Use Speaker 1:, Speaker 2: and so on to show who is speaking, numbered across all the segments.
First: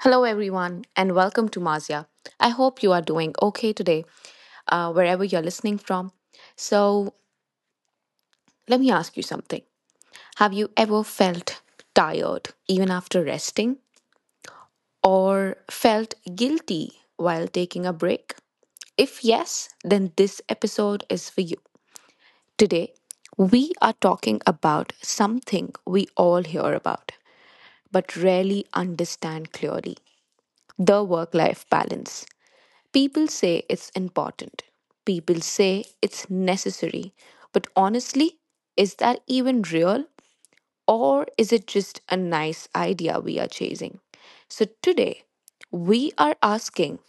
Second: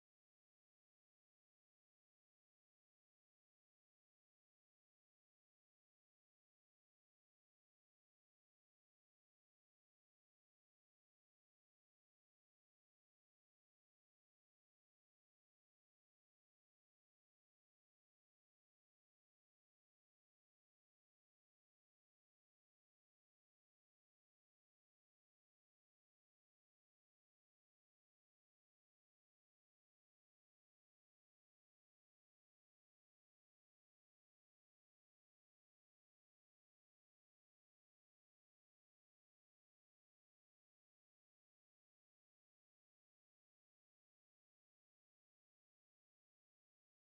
Speaker 1: Hello, everyone, and welcome to Mazia. I hope you are doing okay today, wherever you're listening from. So, let me ask you something. Have you ever felt tired even after resting, or felt guilty while taking a break? If yes, then this episode is for you. Today, we are talking about something we all hear about but rarely understand clearly the work life balance. People say it's important. People say it's necessary. But honestly, is that even real? Or is it just a nice idea we are chasing? So today, we are asking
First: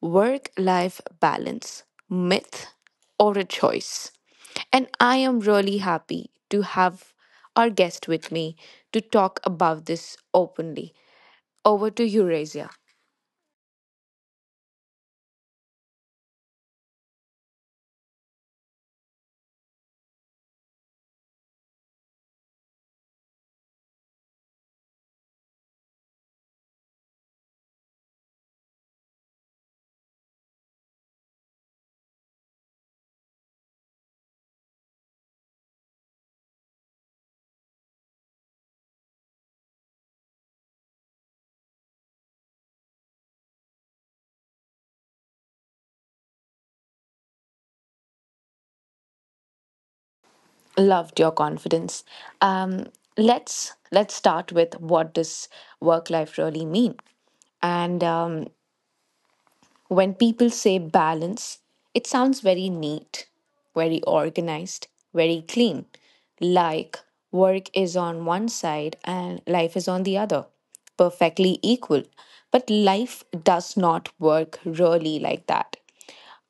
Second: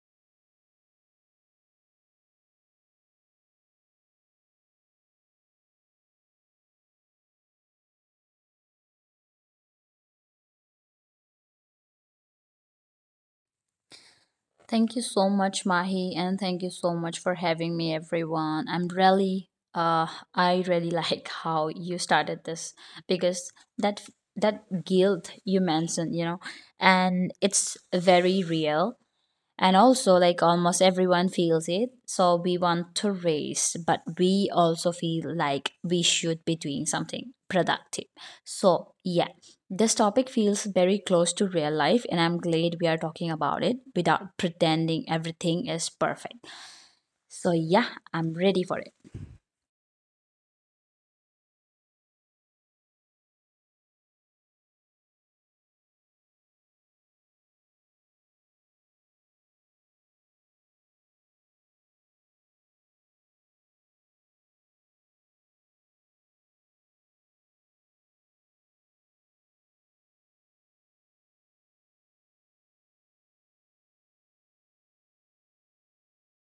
Speaker 1: work life balance, myth or a choice? And I am really happy to have our guest with me to talk about this openly. Over to Eurasia.
Speaker 2: Thank you so much, Mahi, and thank you so much for having me, everyone. I really like how you started this because that that guilt you mentioned, you know, and it's very real. And also, like almost everyone feels it. So we want to race, but we also feel like we should be doing something productive. So, yeah, this topic feels very close to real life, and I'm glad we are talking about it without pretending everything is perfect. So, yeah, I'm ready for it.
Speaker 1: Loved your confidence. um, let's start with what does work life really mean, and when people say balance, it sounds very neat, very organized, very clean, like work is on one side and life is on the other, perfectly equal. But life does not work really like that.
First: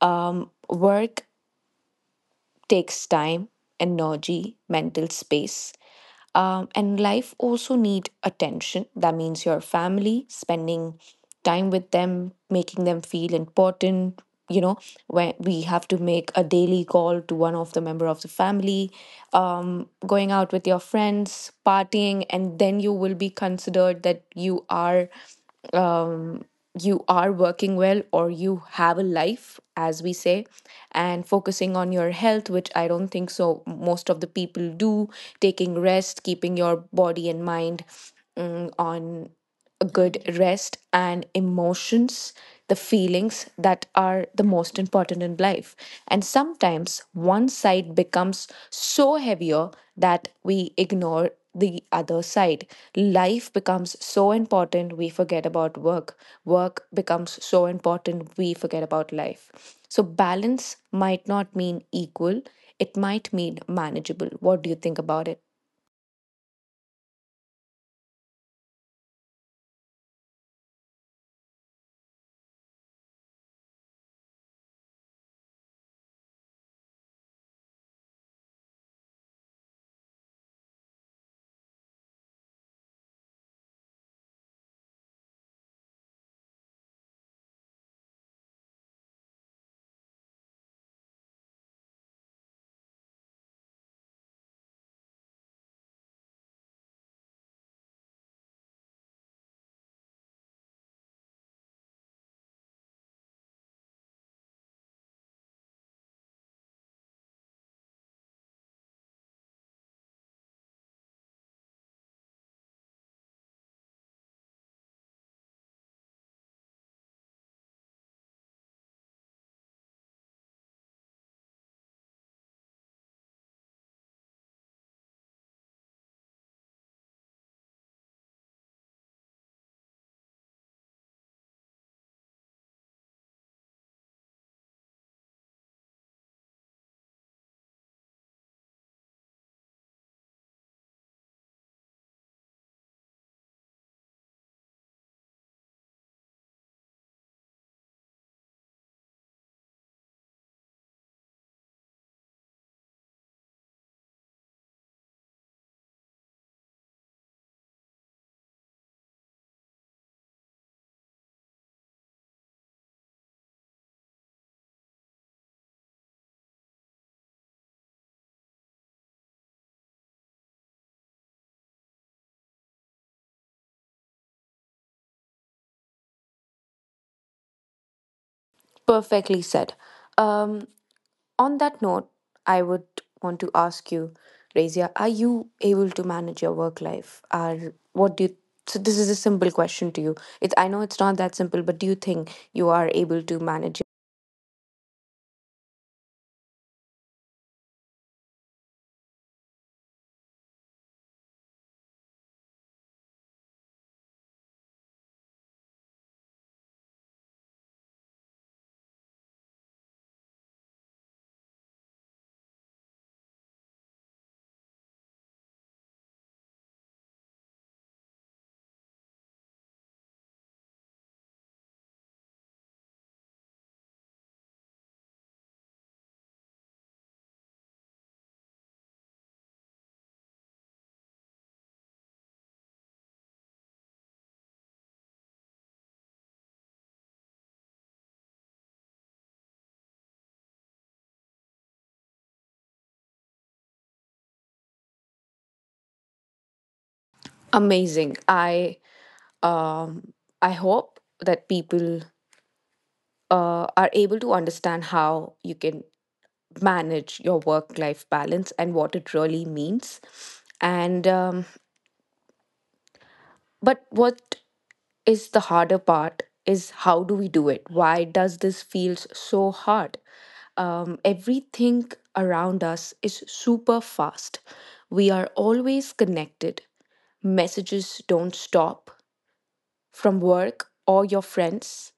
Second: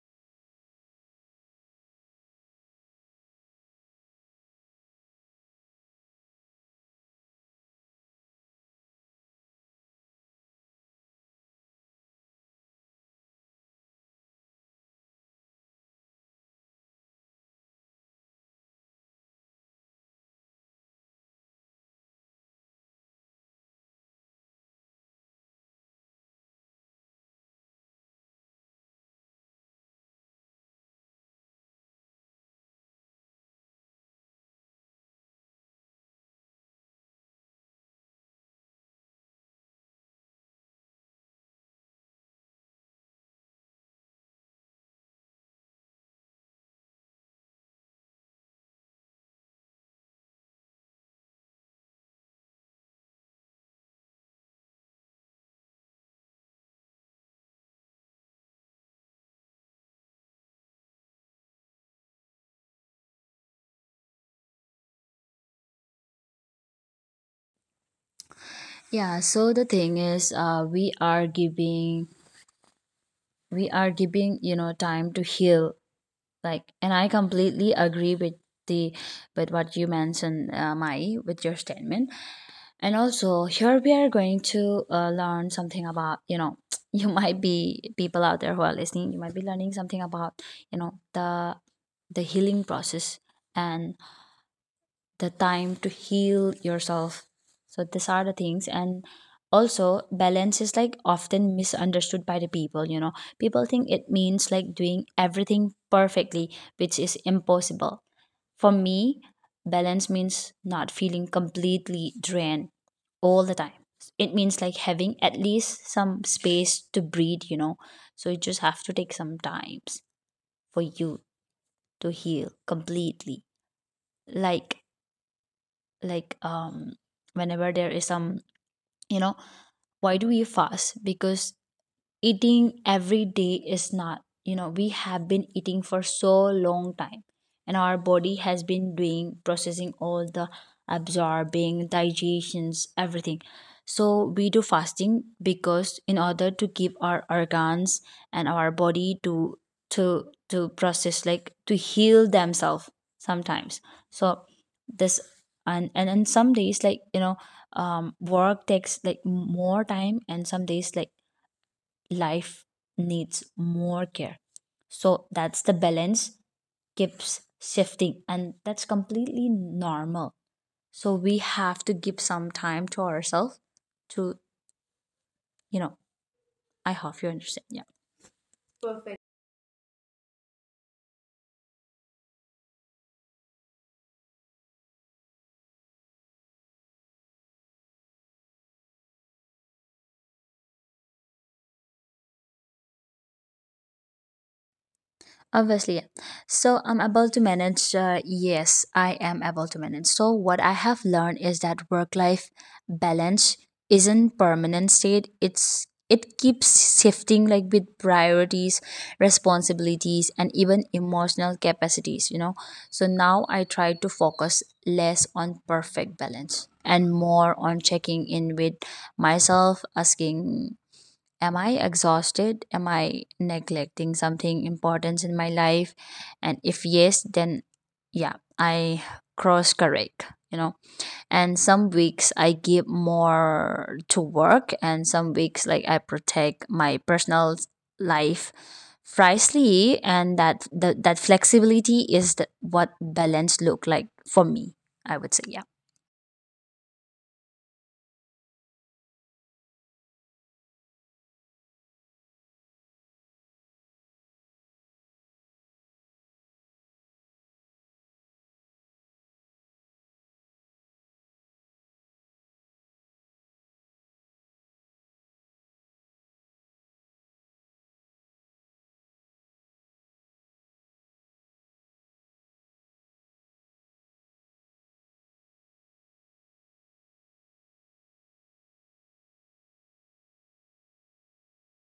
Speaker 1: Work takes time, energy, mental space. And life also need attention. That means your family, spending time with them, making them feel important. You know, when we have to make a daily call to one of the member of the family, going out with your friends, partying, and then you will be considered that you are, um, you are working well, or you have a life, as we say, and focusing on your health, which I don't think so most of the people do, taking rest, keeping your body and mind, on a good rest, and emotions, the feelings that are the most important in life. And sometimes one side becomes so heavier that we ignore the other side. Life becomes so important, we forget about work. Work becomes so important, we forget about life. So, balance might not mean equal, it might mean manageable. What do you think about it?
Speaker 2: Yeah, so the thing is, we are giving you know time to heal. Like and i completely agree with the with what you mentioned, Mai, with your statement. And also, here we are going to learn something about, you know, you might be — people out there who are listening, you might be learning something about, you know, the healing process and the time to heal yourself. So these are the things. And also, balance is like often misunderstood by the people, you know. People think it means like doing everything perfectly, which is impossible. For me, balance means not feeling completely drained all the time. It means like having at least some space to breathe, you know. So you just have to take some times for you to heal completely. Like like whenever there is some, you know, why do we fast? Because eating every day is not, you know, we have been eating for so long time, and our body has been doing processing all the absorbing digestions everything. So we do fasting because in order to give our organs and our body to to process, like to heal themselves sometimes. So this. And some days like, you know, work takes like more time and some days like life needs more care. So that's the balance keeps shifting, and that's completely normal. So we have to give some time to ourselves to, you know, I hope you understand. Yeah.
Speaker 1: Perfectly said. Um, On that note, I would want to ask you, Razia, are you able to manage your work life? Are what do you so this is a simple question to you. It's I know it's not that simple, but do you think you are able to manage your
Speaker 2: Obviously, yeah. So I'm able to manage. Yes, I am able to manage. So what I have learned is that work-life balance isn't permanent state. It keeps shifting like with priorities, responsibilities, and even emotional capacities. You know, so now I try to focus less on perfect balance and more on checking in with myself, asking am I exhausted, am I neglecting something important in my life? And if yes, then yeah, I cross correct, you know. And some weeks I give more to work and some weeks like I protect my personal life. Precisely, and that flexibility is the, what balance look like for me, I would say. Yeah.
Speaker 1: amazing. Um I hope that people are able to understand how you can manage your work life balance and what it really means. And but what is the harder part is how do we do it? Why does this feels so hard? Everything around us is super fast. We are always connected. Messages don't stop from work or your friends.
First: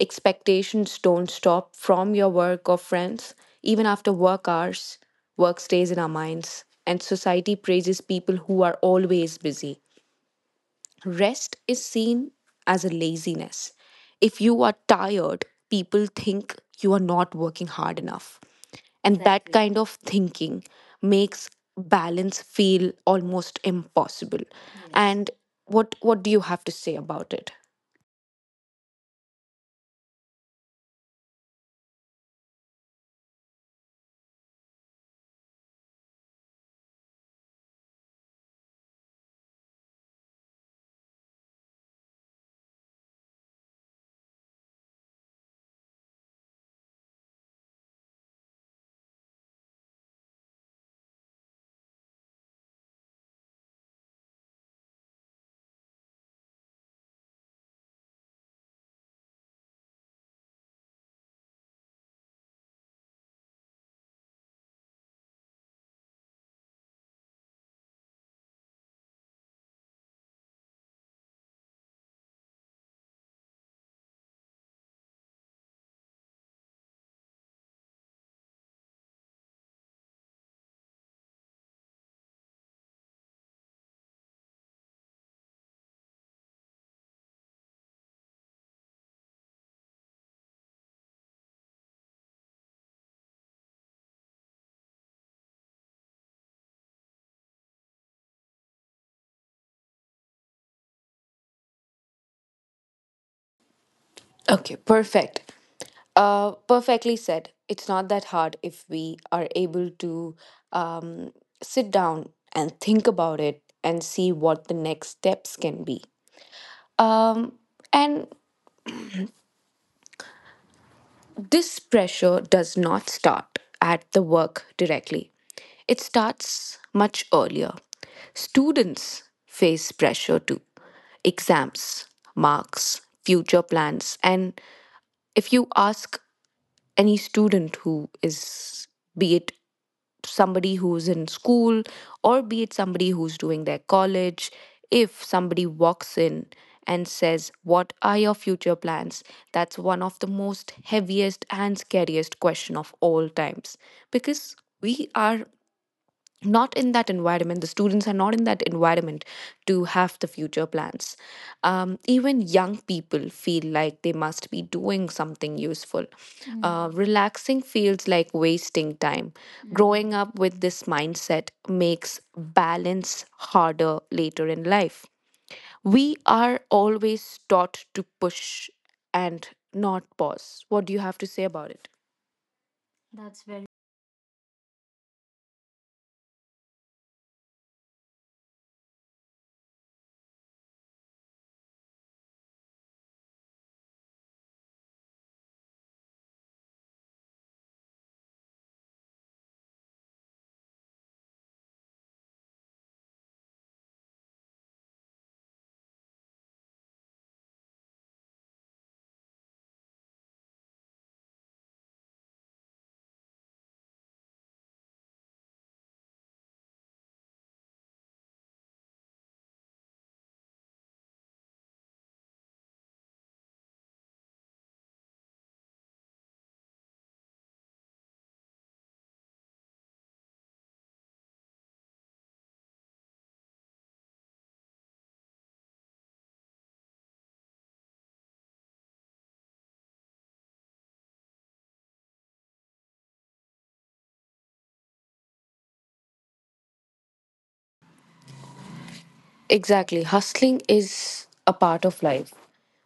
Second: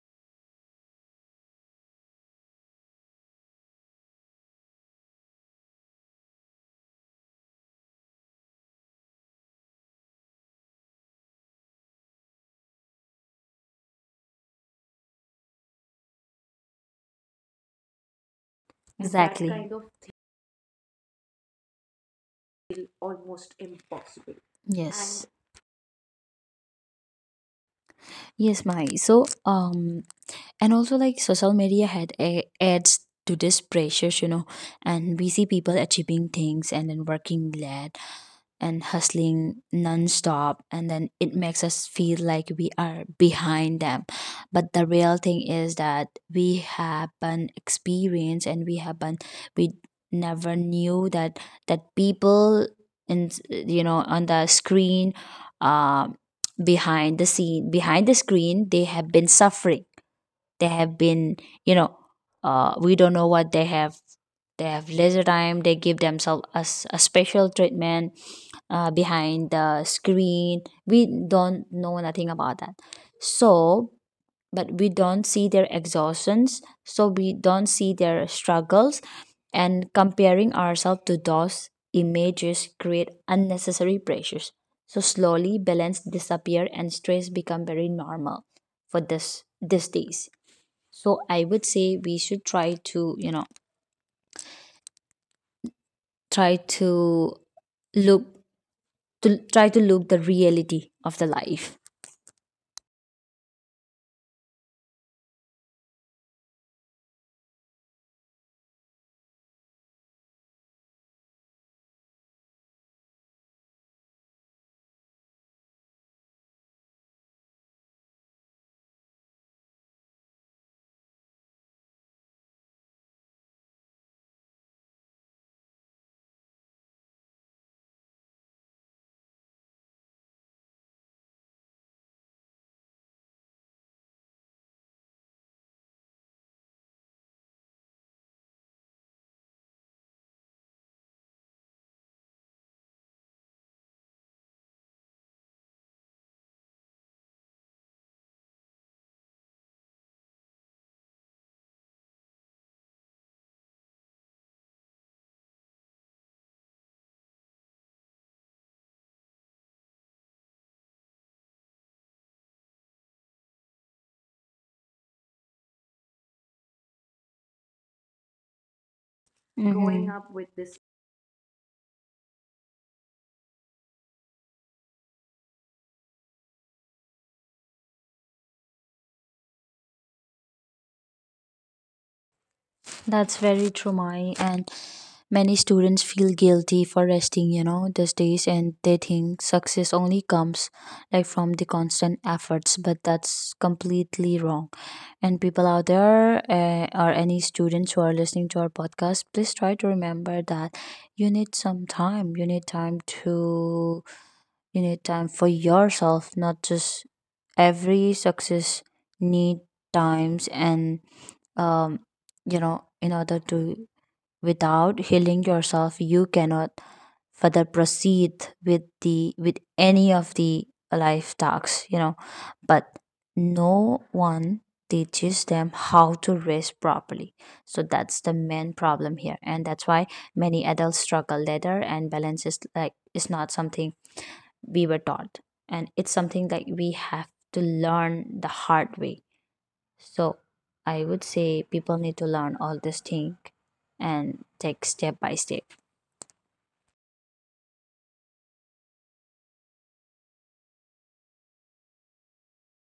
Speaker 1: Expectations don't stop from your work or friends. Even after work hours, work stays in our minds, and society praises people who are always busy. Rest is seen as a laziness. If you are tired, people think you are not working hard enough. And that, exactly, kind of thinking makes balance feel almost impossible. Yes.
Speaker 2: Yes.
Speaker 1: And what do you have to say about it?
Speaker 2: Yes my so um and also like social media adds to this pressures, you know. And we see people achieving things and then working late and hustling non-stop, and then it makes us feel like we are behind them. But the real thing is that we haven't experienced, and we haven't — we never knew that that people in, you know, on the screen, um behind the scene, behind the screen, they have been suffering. They have been, you know, we don't know what they have. They have leisure time, they give themselves a special treatment, behind the screen. We don't know nothing about that. So, but we don't see their exhaustions, so we don't see their struggles. And comparing ourselves to those images create unnecessary pressures. So slowly balance disappear and stress become very normal for this these days. So I would say we should try to, you know, try to look to try to look the reality of the life.
Speaker 1: Okay, perfect. Perfectly said. It's not that hard if we are able to, um, sit down and think about it and see what the next steps can be. Um, and this pressure does not start at the work directly. It starts much earlier. Students face pressure too. Exams, marks, future plans, and if you ask any student who is, be it somebody who's in school or be it somebody who's doing their college, if somebody walks in and says, "What are your future plans?" That's one of the most heaviest and scariest question of all times, because we are not in that environment, the students are not in that environment to have the future plans. Even young people feel like they must be doing something useful. Relaxing feels like wasting time.
Speaker 2: Hmm.
Speaker 1: Growing up with this mindset makes balance harder later in life. We are always taught to push and not pause. What do you have to say about it?
Speaker 2: That's very true, Mai. And many students feel guilty for resting, you know, these days, and they think success only comes like from the constant efforts, but that's completely wrong. And people out there, or any students who are listening to our podcast, please try to remember that you need some time. You need time for yourself, not just every success need times, and um you know, in order to, without healing yourself you cannot further proceed with the with any of the life tasks, you know. But no one teaches them how to rest properly. So that's the main problem here, and that's why many adults struggle later. And balance is like is not something we were taught. And it's something that we have to learn the hard way. So I would say people need to learn all this thing and take step by step.
Speaker 1: Exactly. Hustling is a part of life.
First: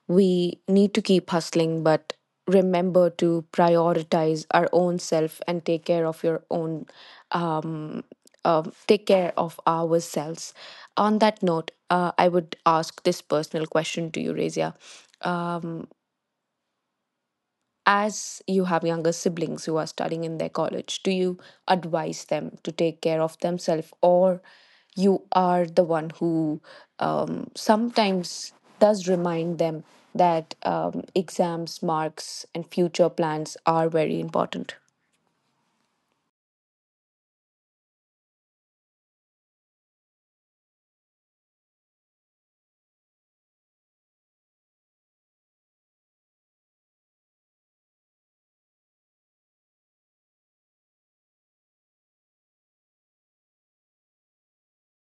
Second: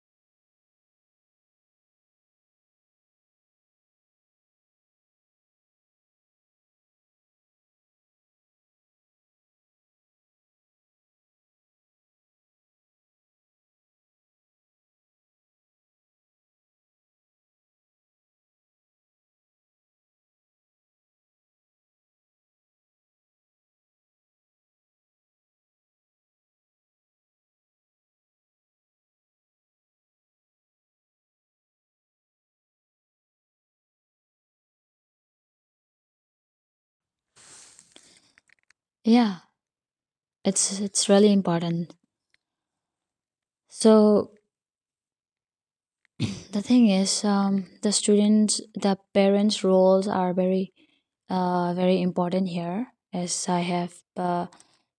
Speaker 1: We need to keep hustling, but remember to prioritize our own self and take care of your own, um, take care of ourselves. On that note, I would ask this personal question to you, Razia. Uh, as you have younger siblings who are studying in their college, do you advise them to take care of themselves, or you are the one who sometimes does remind them that exams, marks, and future plans are very important?
Speaker 2: Yeah, it's really important. So the thing is, the students, the parents roles are very very important here, as I have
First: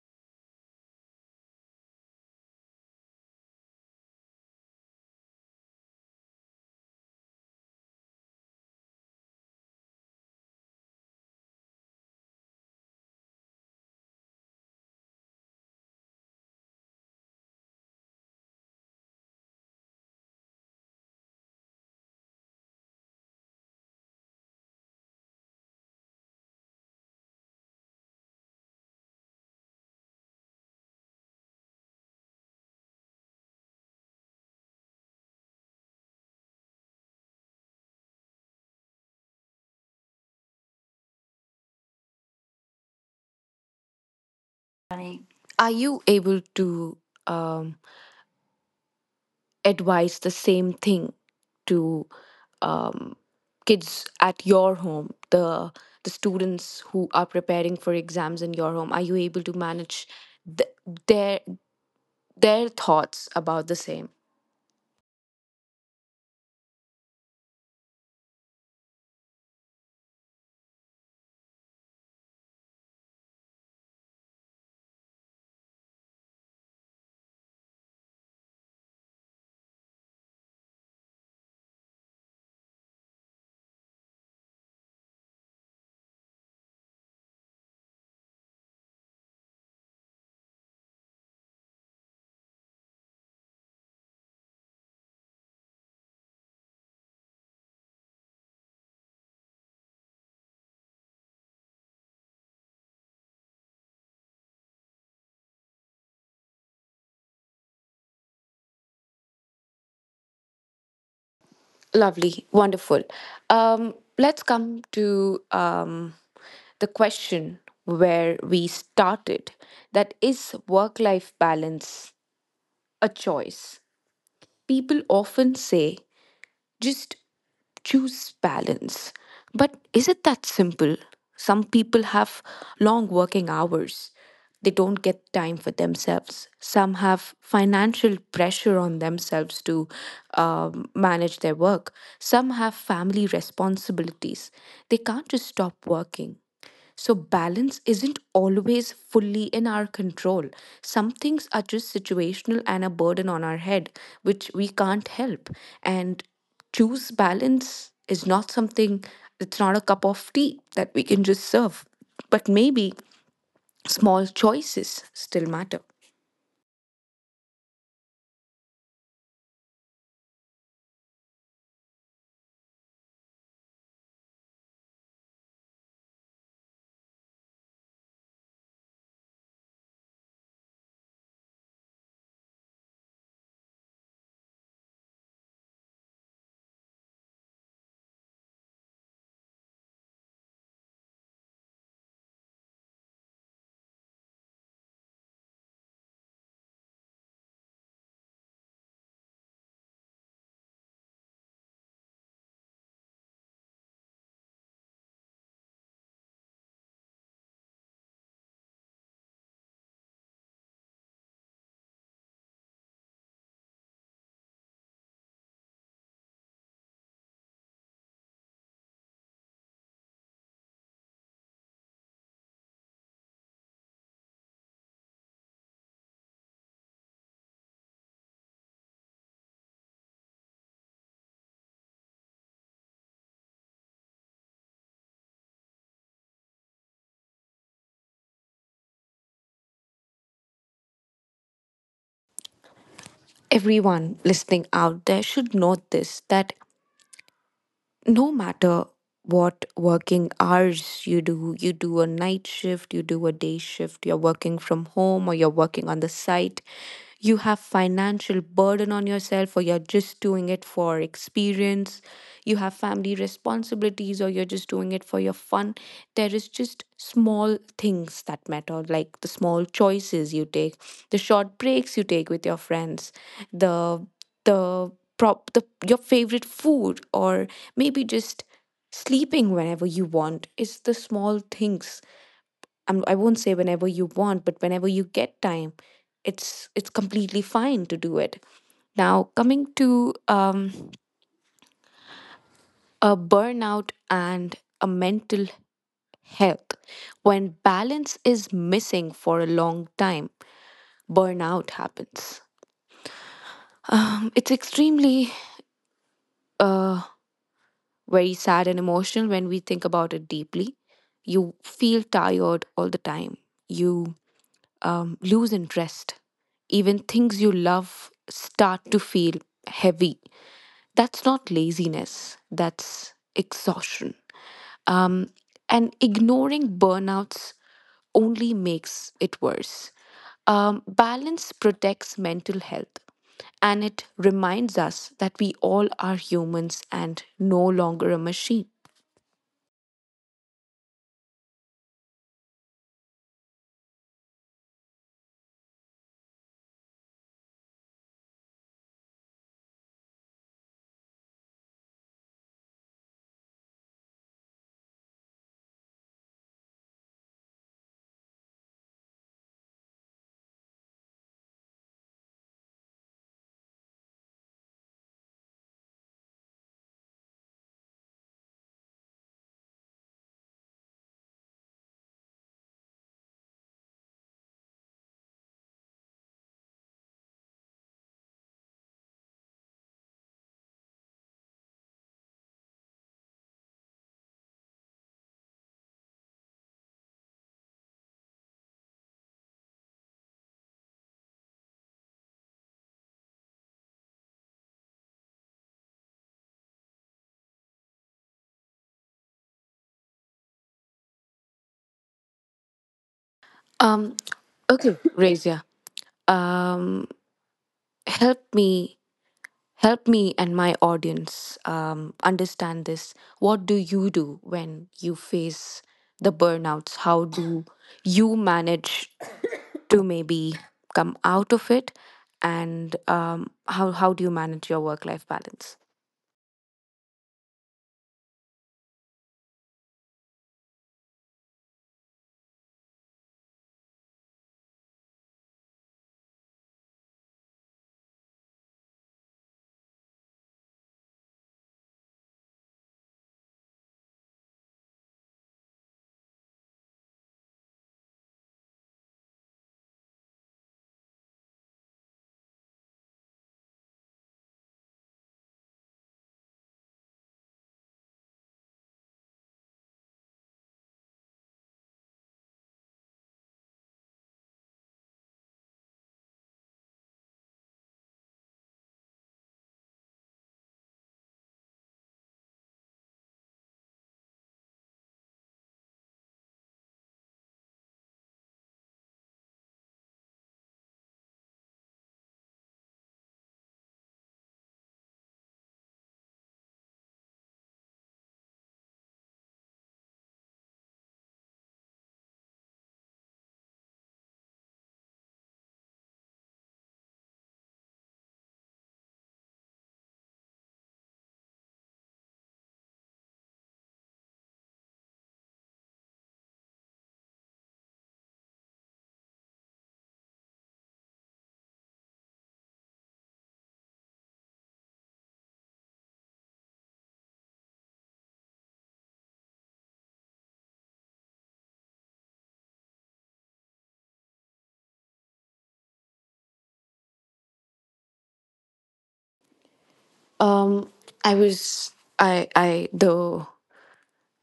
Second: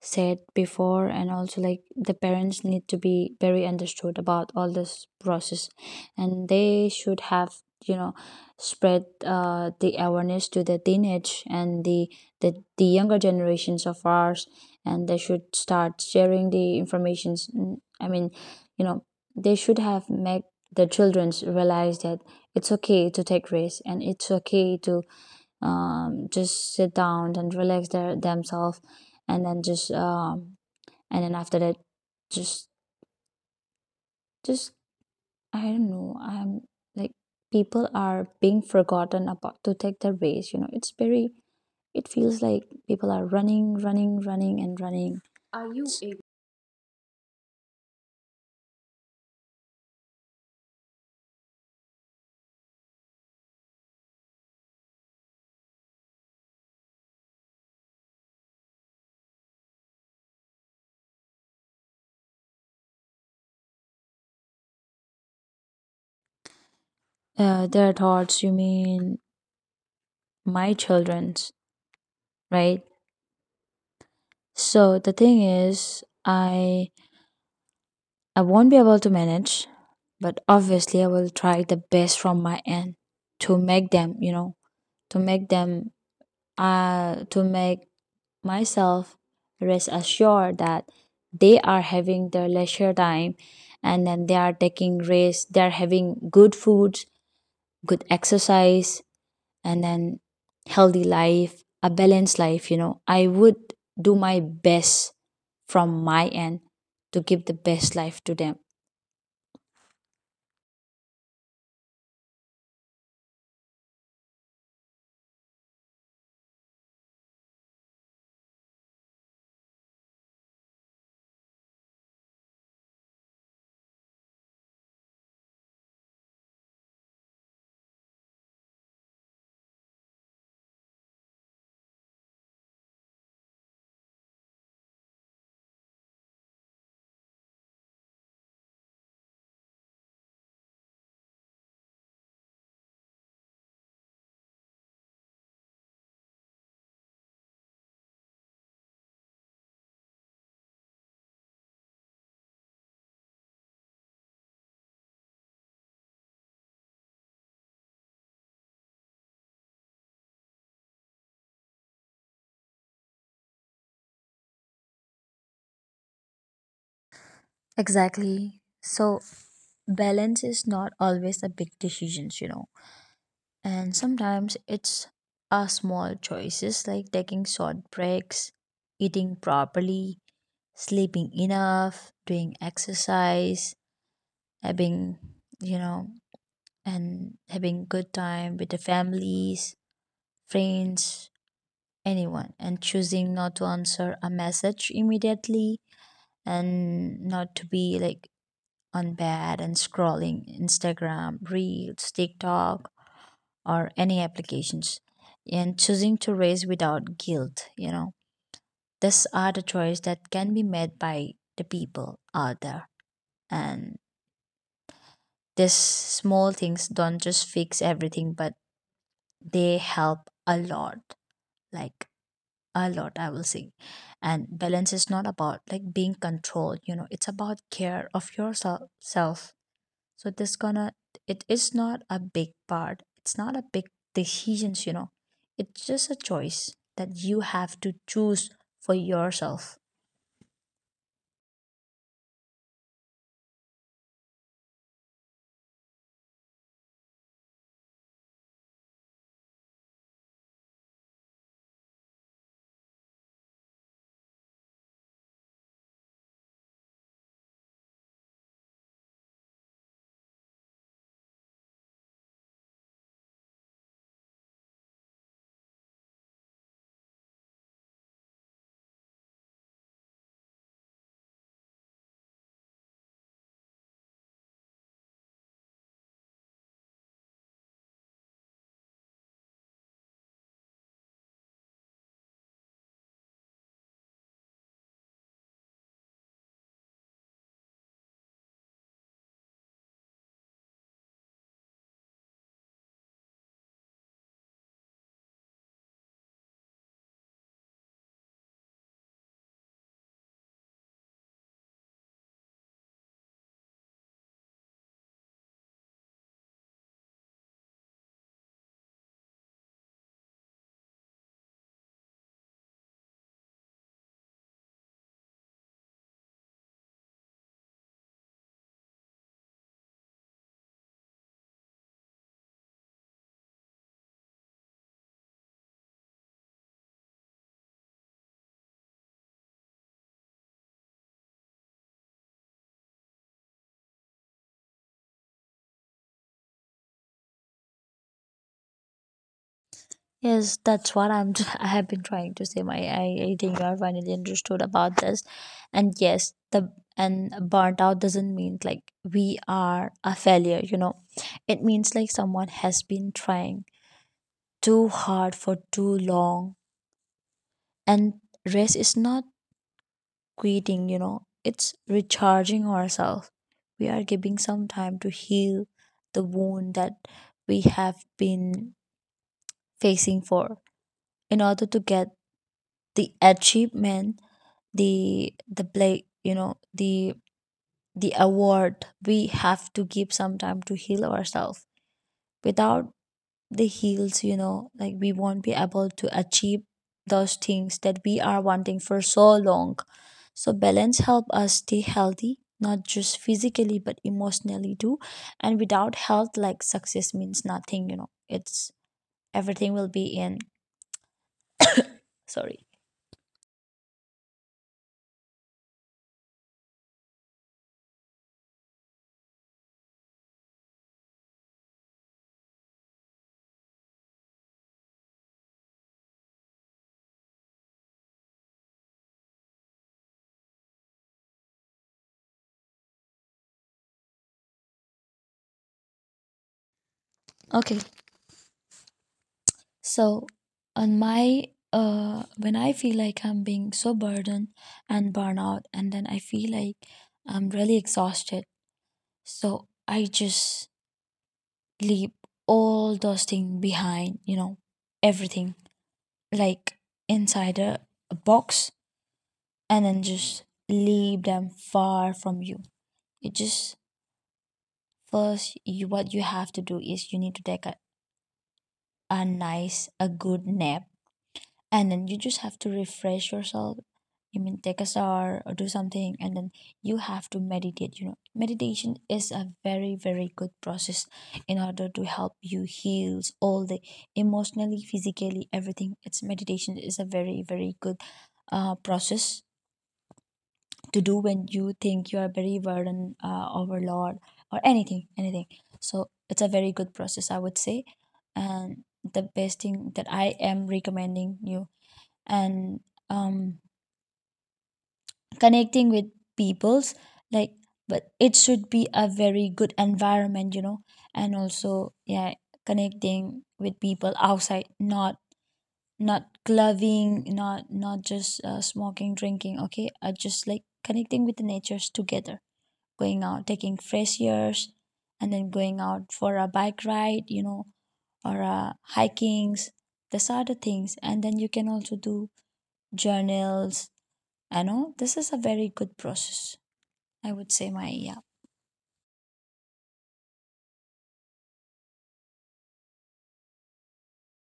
Speaker 2: said before. And also, like, the parents need to be very understood about all this process, and they should have, you know, spread the awareness to the teenage and the, the younger generations of ours. And they should start sharing the informations, I mean, you know, they should have make their children realize that it's okay to take risks and it's okay to just sit down and relax their themselves. And then just and then after that, just just I don't know, I'm like, people are being forgotten about to take their race, you know. It's very — it feels like people are running, running, running and running.
Speaker 1: Are you able to um, advise the same thing to um, kids at your home, the students who are preparing for exams in your home, are you able to manage th- their their thoughts about the same?
Speaker 2: Their thoughts, you mean my children's, right? So the thing is, I won't be able to manage, but obviously I will try the best from my end to make them, you know, to make them to make myself rest assured that they are having their leisure time, and then they are taking rest, they are having good food, good exercise, and then healthy life, a balanced life, you know. I would do my best from my end to give the best life to them.
Speaker 1: Lovely, wonderful. Let's come to the question where we started, that is work life balance a choice. People often say, just choose balance. But is it that simple? Some people have long working hours. They don't get time for themselves. Some have financial pressure on themselves to manage their work. Some have family responsibilities. They can't just stop working. So, balance isn't always fully in our control. Some things are just situational and a burden on our head, which we can't help. And choose balance is not something, it's not a cup of tea that we can just serve. But maybe small choices still matter.
Speaker 2: Exactly. So, balance is not always a big decisions, you know. And sometimes it's a small choices like taking short breaks, eating properly, sleeping enough, doing exercise, having, you know, and having good time with the families, friends, anyone, and choosing not to answer a message immediately and not to be like on bed and scrolling Instagram, Reels, TikTok, or any applications, and choosing to race without guilt. You know, these are the choice that can be made by the people out there. And these small things don't just fix everything, but they help a lot. Like a lot, I will say. And balance is not about like being controlled. You know, it's about care of yourself, self. So this gonna — it is not a big part, it's not a big decisions, you know. It's just a choice that you have to choose for yourself.
Speaker 1: Everyone listening out there should note this, that no matter what working hours you do a night shift, you do a day shift, you're working from home or you're working on the site, you have financial burden on yourself or you're just doing it for experience, you have family responsibilities or you're just doing it for your fun. There is just small things that matter, like the small choices you take, the short breaks you take with your friends, the the the your favorite food, or maybe just sleeping whenever you want. It's the small things. I won't say whenever you want, but whenever you get time, it's completely fine to do it. Now coming to a burnout and a mental health, when balance is missing for a long time, burnout happens. It's extremely uh, very sad and emotional when we think about it deeply. You feel tired all the time. You lose interest. Even things you love start to feel heavy. That's not laziness, that's exhaustion. Um, and ignoring burnouts only makes it worse. Balance protects mental health, and it reminds us that we all are humans and no longer a machine.
Speaker 2: Yes, that's what I'm I have been trying to say, my I think you — I finally understood about this. And yes, the and burnt out doesn't mean like we are a failure, you know. It means like someone has been trying too hard for too long. And rest is not quitting, you know, it's recharging ourselves. We are giving some time to heal the wound that we have been facing for, in order to get the achievement, the play, you know, the award. We have to give some time to heal ourselves. Without the heels, you know, like we won't be able to achieve those things that we are wanting for so long. So balance help us stay healthy, not just physically but emotionally too. And without health, like success means nothing, you know. It's everything will be in — sorry.
Speaker 1: Um, okay, Razia. Um, help me, help me and my audience understand this. What do you do when you face the burnouts? How do you manage to maybe come out of it? And how do you manage your work life balance?
Speaker 2: Okay, so on my when I feel like I'm being so burdened and burnout, and then I feel like I'm really exhausted, so I just leave all those things behind, you know, everything, like inside a box, and then just leave them far from you. You just first, what you have to do is you need to take a nice a good nap, and then you just have to refresh yourself. I mean, take a shower or do something. And then you have to meditate. You know, meditation is a very very good process in order to help you heal all the emotionally, physically, everything. It's Meditation is a very very good process to do when you think you are very burdened, overload or anything. So it's a very good process, I would say. And the best thing that I am recommending you, and um, connecting with peoples, like, but it should be a very good environment, you know. And also, yeah, connecting with people outside. Not not clubbing, not just smoking, drinking. Okay, just like connecting with the natures together, going out, taking fresh airs, and then going out for a bike ride, you know, or hikings. These are the things. And then you can also do journals. I know this is a very good process, I would say, my, yeah.
Speaker 1: Um, I was I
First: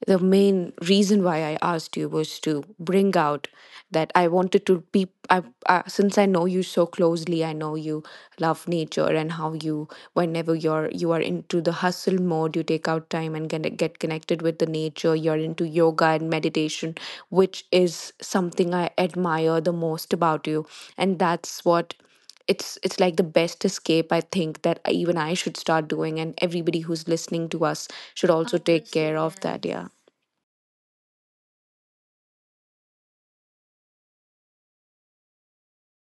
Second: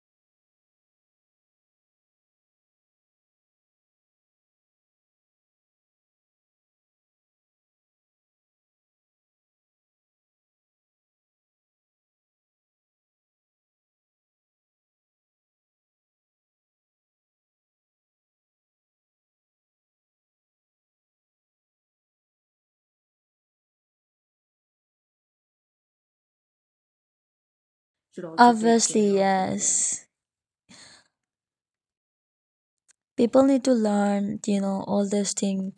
Speaker 1: the main reason why I asked you was to bring out that I wanted to be I since I know you so closely, I know you love nature, and how you, whenever you are into the hustle mode, you take out time and get connected with the nature. You're into yoga and meditation, which is something I admire the most about you, and that's what, it's like the best escape, I think, that even I should start doing, and everybody who's listening to us
Speaker 2: Should
Speaker 1: should
Speaker 2: also take care,
Speaker 1: also take
Speaker 2: obviously, of
Speaker 1: care
Speaker 2: them.
Speaker 1: of that. Yeah.
Speaker 2: Yes. People need to learn, you know, all this thing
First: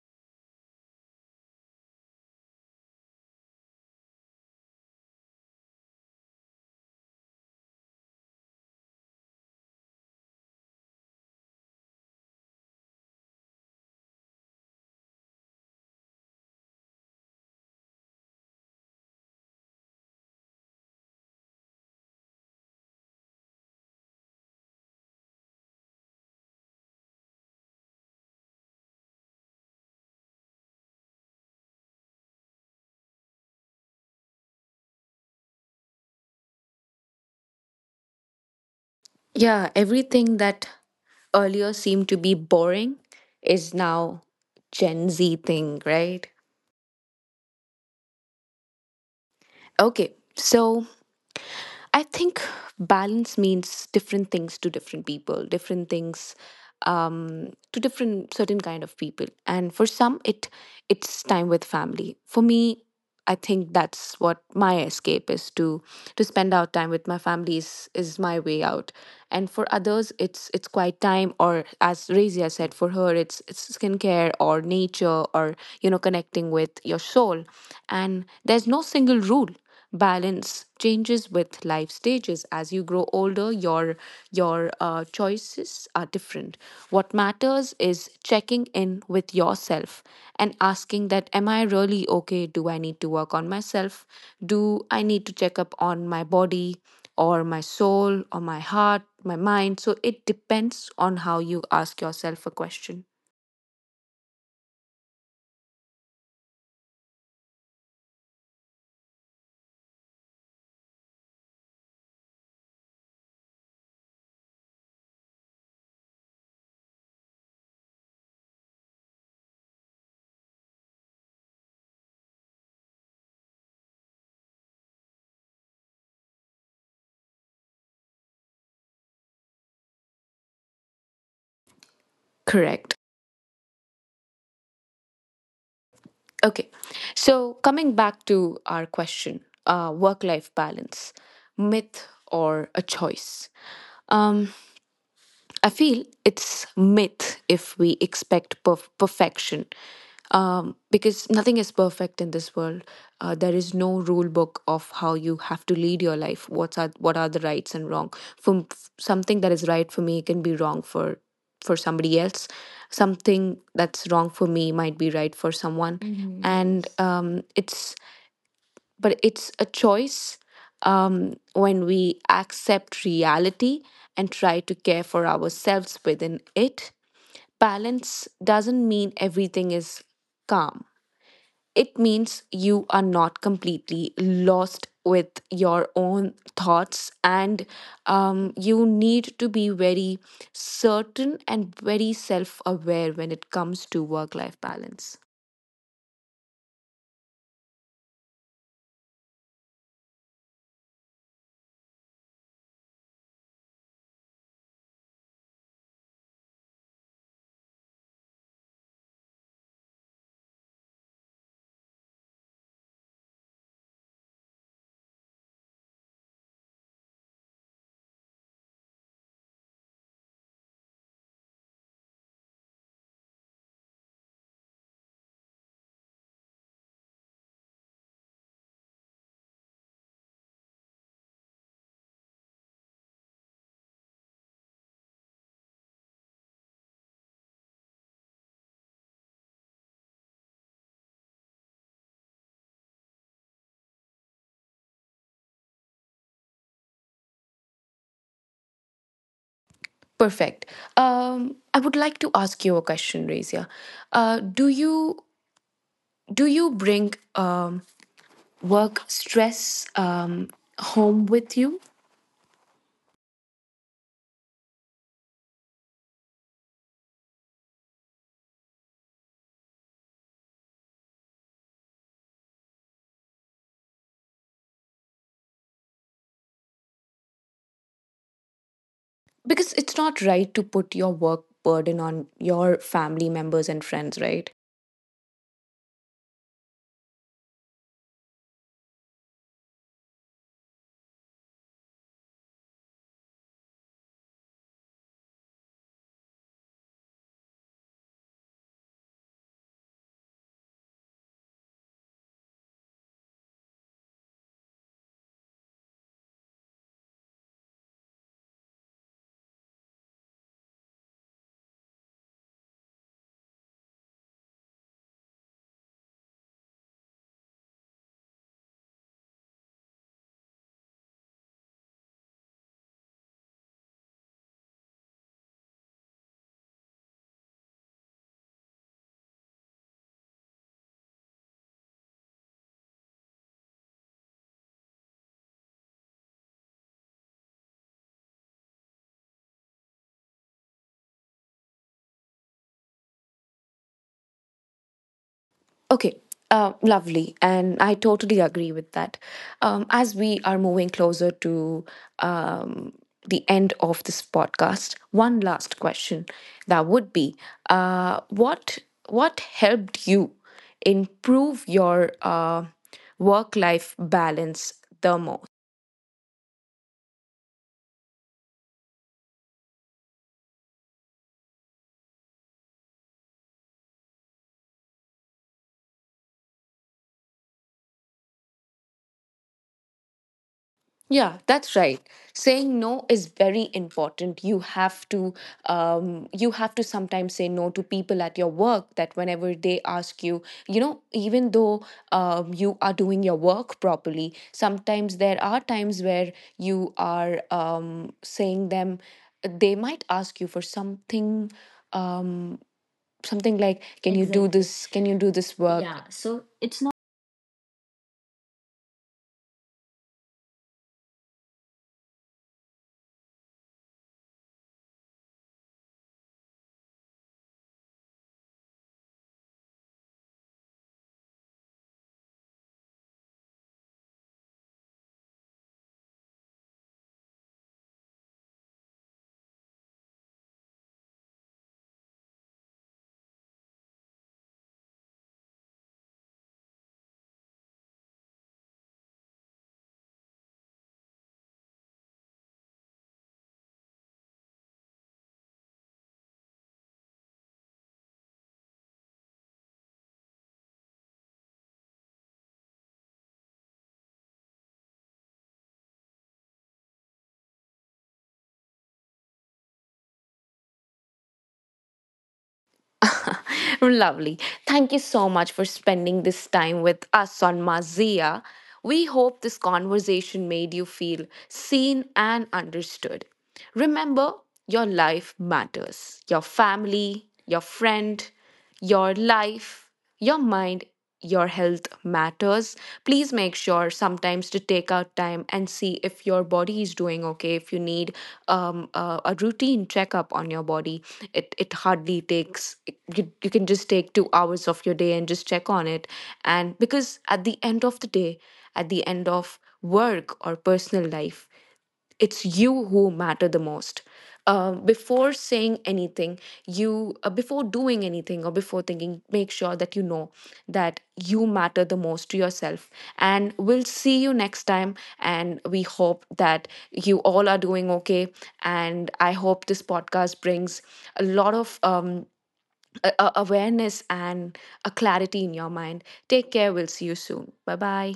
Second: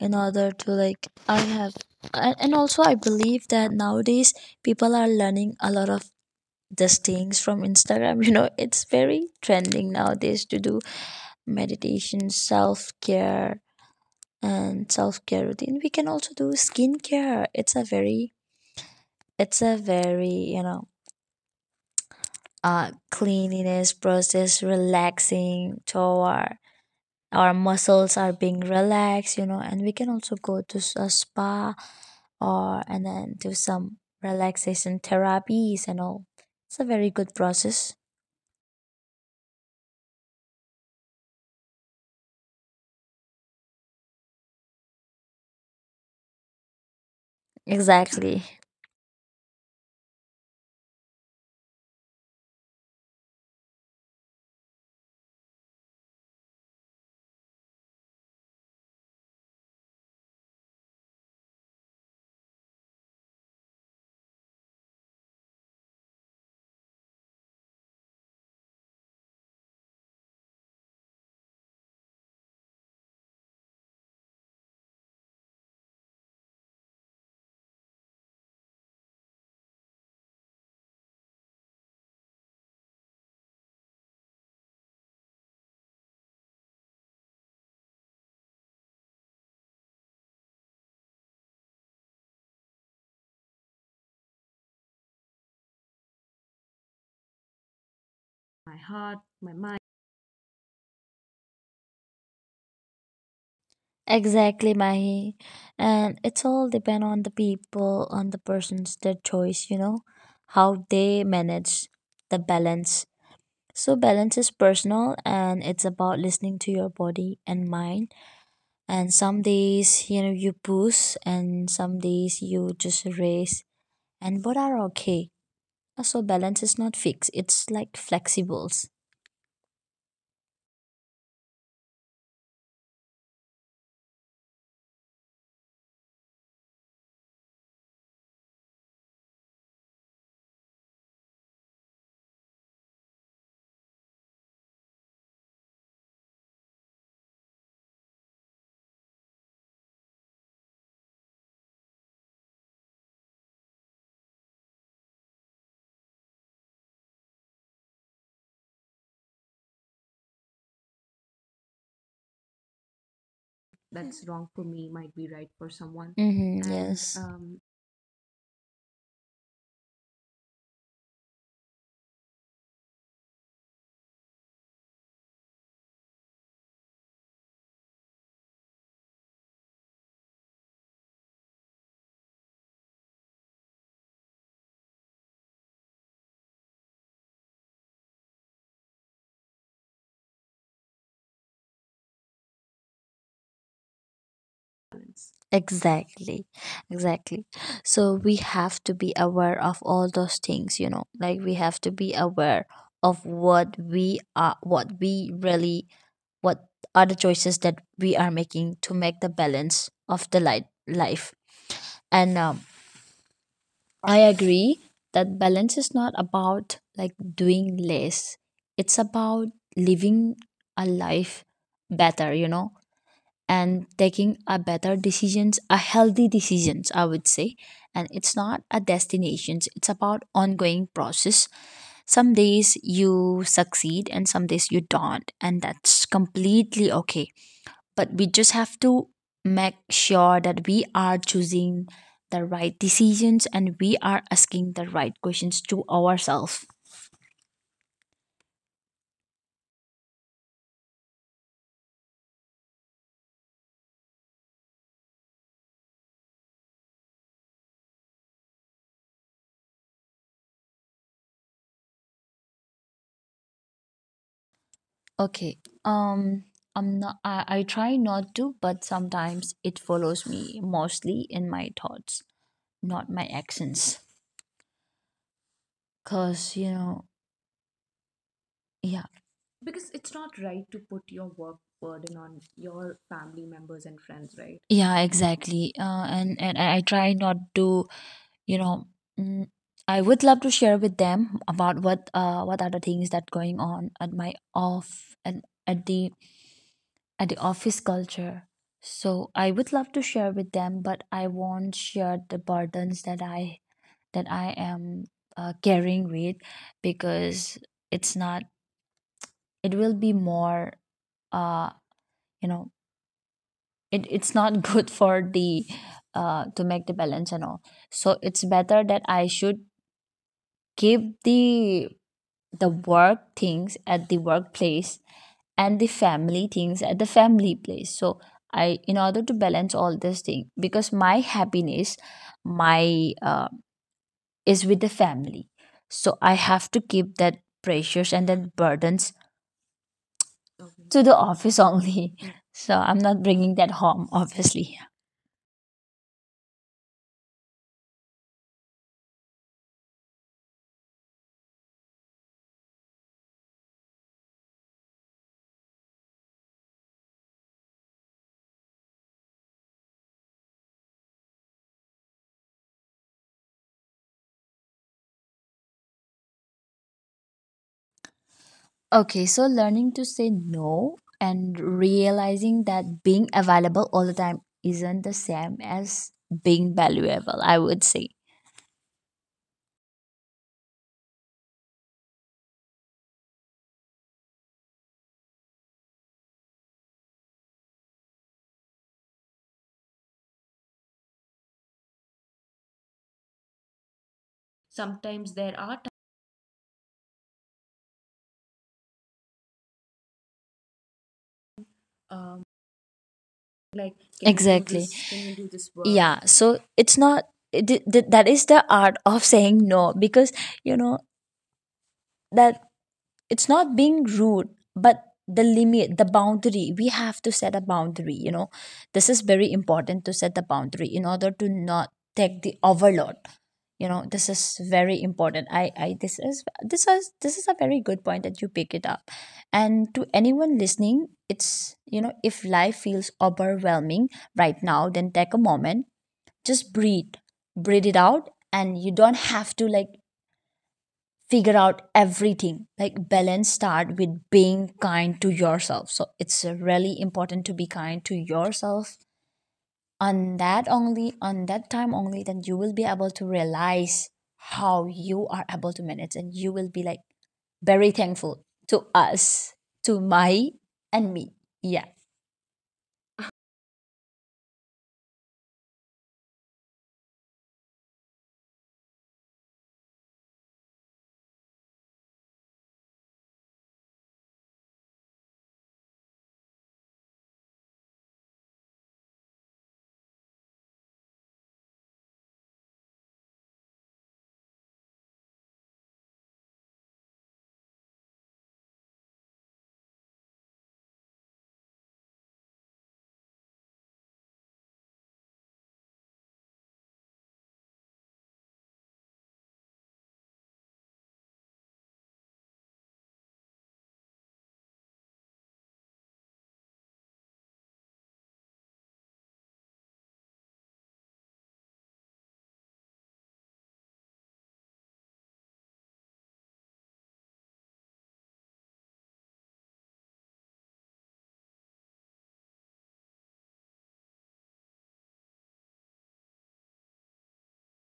Speaker 2: in order to, like, I have, and also I believe that nowadays people are learning a lot of these things from Instagram. You know, it's very trending nowadays to do meditation, self care, and self care routine. We can also do skincare. It's a very, you know, cleanliness process, relaxing toward our muscles are being relaxed, you know. And we can also go to a spa or and then do some relaxation therapies and all. It's a very good process.
Speaker 1: Yeah. Everything that earlier seemed to be boring is now Gen Z thing, right?
Speaker 2: Exactly.
Speaker 1: Okay. So I think balance means different things to different people, different things to different certain kind of people. And for some, it it's time with family. For me, I think that's what my escape is, to spend out time with my family is my way out. And for others, it's quiet time, or as Razia said, for her, it's skincare or nature, or you know, connecting with your soul. And there's no single rule. Balance changes with life stages. As you grow older, your choices are different. What matters is checking in with yourself and asking that, am I really okay? Do I need to work on myself? Do I need to check up on my body or my soul or my heart, my mind? So it depends on how you ask yourself a question.
Speaker 2: Exactly, mahi. And it's all depend on the people, on the person's, their choice, you know, how they manage the balance. So balance is personal, and it's about listening to your body and mind. And some days, you know, you boost, and some days you just race, and both are okay. So balance is not fixed, it's like flexibles.
Speaker 1: Correct. Okay. So, coming back to our question, work life balance, myth or a choice? Um, I feel it's myth if we expect perfection, because nothing is perfect in this world. There is no rule book of how you have to lead your life. What's are what are the rights and wrong? From something that is right for me can be wrong for somebody else. Something that's wrong for me might be right for someone, hmm,
Speaker 2: Mm-hmm,
Speaker 1: and yes,
Speaker 2: yes.
Speaker 1: it's but it's a choice when we accept reality and try to care for ourselves within it. Balance doesn't mean everything is calm, it means you are not completely lost with your own thoughts, and you need to be very certain and very self aware when it comes to work life balance.
Speaker 2: Exactly, exactly. So we have to be aware of all those things, you know, like, we have to be aware of what we are, what we really, what are the choices that we are making to make the balance of the light life. And I agree that balance is not about, like, doing less, it's about living a life better, you know, and taking a better decisions, a healthy decisions, I would say. And it's not a destinations, it's about ongoing process. Some days you succeed and some days you don't, and that's completely okay. But we just have to make sure that we are choosing the right decisions and we are asking the right questions to ourselves.
Speaker 1: Perfect. I would like to ask you a question, Razia. Uh, do you do you bring work stress home with you?
Speaker 2: Okay. Um, I try not to, but sometimes it follows me, mostly in my thoughts, not my actions, because, you know.
Speaker 1: Because it's
Speaker 2: Yeah,
Speaker 1: not right to put your work burden on your family members and friends, right?
Speaker 2: yeah, exactly. And I try not to, you know. Mm, I would love to share with them about what, what are the things that going on at my off and at the office culture. So I would love to share with them, but I won't share the burdens that I am carrying with, because it's not, it will be more, uh you know, it's not good for the, to make the balance and all. So it's better that I should keep the work things at the workplace and the family things at the family place. So I, in order to balance all this thing, because my happiness, my is with the family, so I have to keep that pressures and that burdens to the office only. So I'm not bringing that home, obviously.
Speaker 1: Okay, lovely. And I totally agree with that. As we are moving closer to um, the end of this podcast, one last question that would be uh, what, what helped you improve your work life balance the most?
Speaker 2: Okay, so learning to say no and realizing that being available all the time isn't the same as being valuable, I would say.
Speaker 1: Yeah, that's right. Saying no is very important. You have to sometimes say no to people at your work. That whenever they ask you, you know, even though you are doing your work properly, sometimes there are times where you are saying them. They might ask you for something, um, something like, "Can you do exactly this? Can you
Speaker 2: Exactly.
Speaker 1: do this work?"
Speaker 2: Yeah, so it's not, that is the art of saying no, because, you know, that it's not being rude, but the limit, the boundary, we have to set a boundary, you know. This is very important, to set the boundary in order to not take the overload, you know. This is very important. I, this is a very good point that you pick it up. And to anyone listening, it's, you know, if life feels overwhelming right now, then take a moment, just breathe, breathe it out. And you don't have to, like, figure out everything. Like, balance start with being kind to yourself. So it's really important to be kind to yourself. On that only, on that time only, then you will be able to realize how you are able to manage, and you will be like very thankful to us, to my and me. Yeah.
Speaker 1: Lovely. Thank you so much for spending this time with us on Mazia. We hope this conversation made you feel seen and understood. Remember, your life matters. Your family, your friend, your life, your mind, your health matters. Please make sure sometimes to take out time and see if your body is doing okay. If you need a routine checkup on your body, it hardly takes, you can just take 2 hours of your day and just check on it. And because at the end of the day, at the end of work or personal life, it's you who matter the most. Uh, before saying anything you uh, before doing anything or before thinking, make sure that you know that you matter the most to yourself. And we'll see you next time, and we hope that you all are doing okay, and I hope this podcast brings a lot of awareness and a clarity in your mind. Take care. We'll see you soon. Bye bye.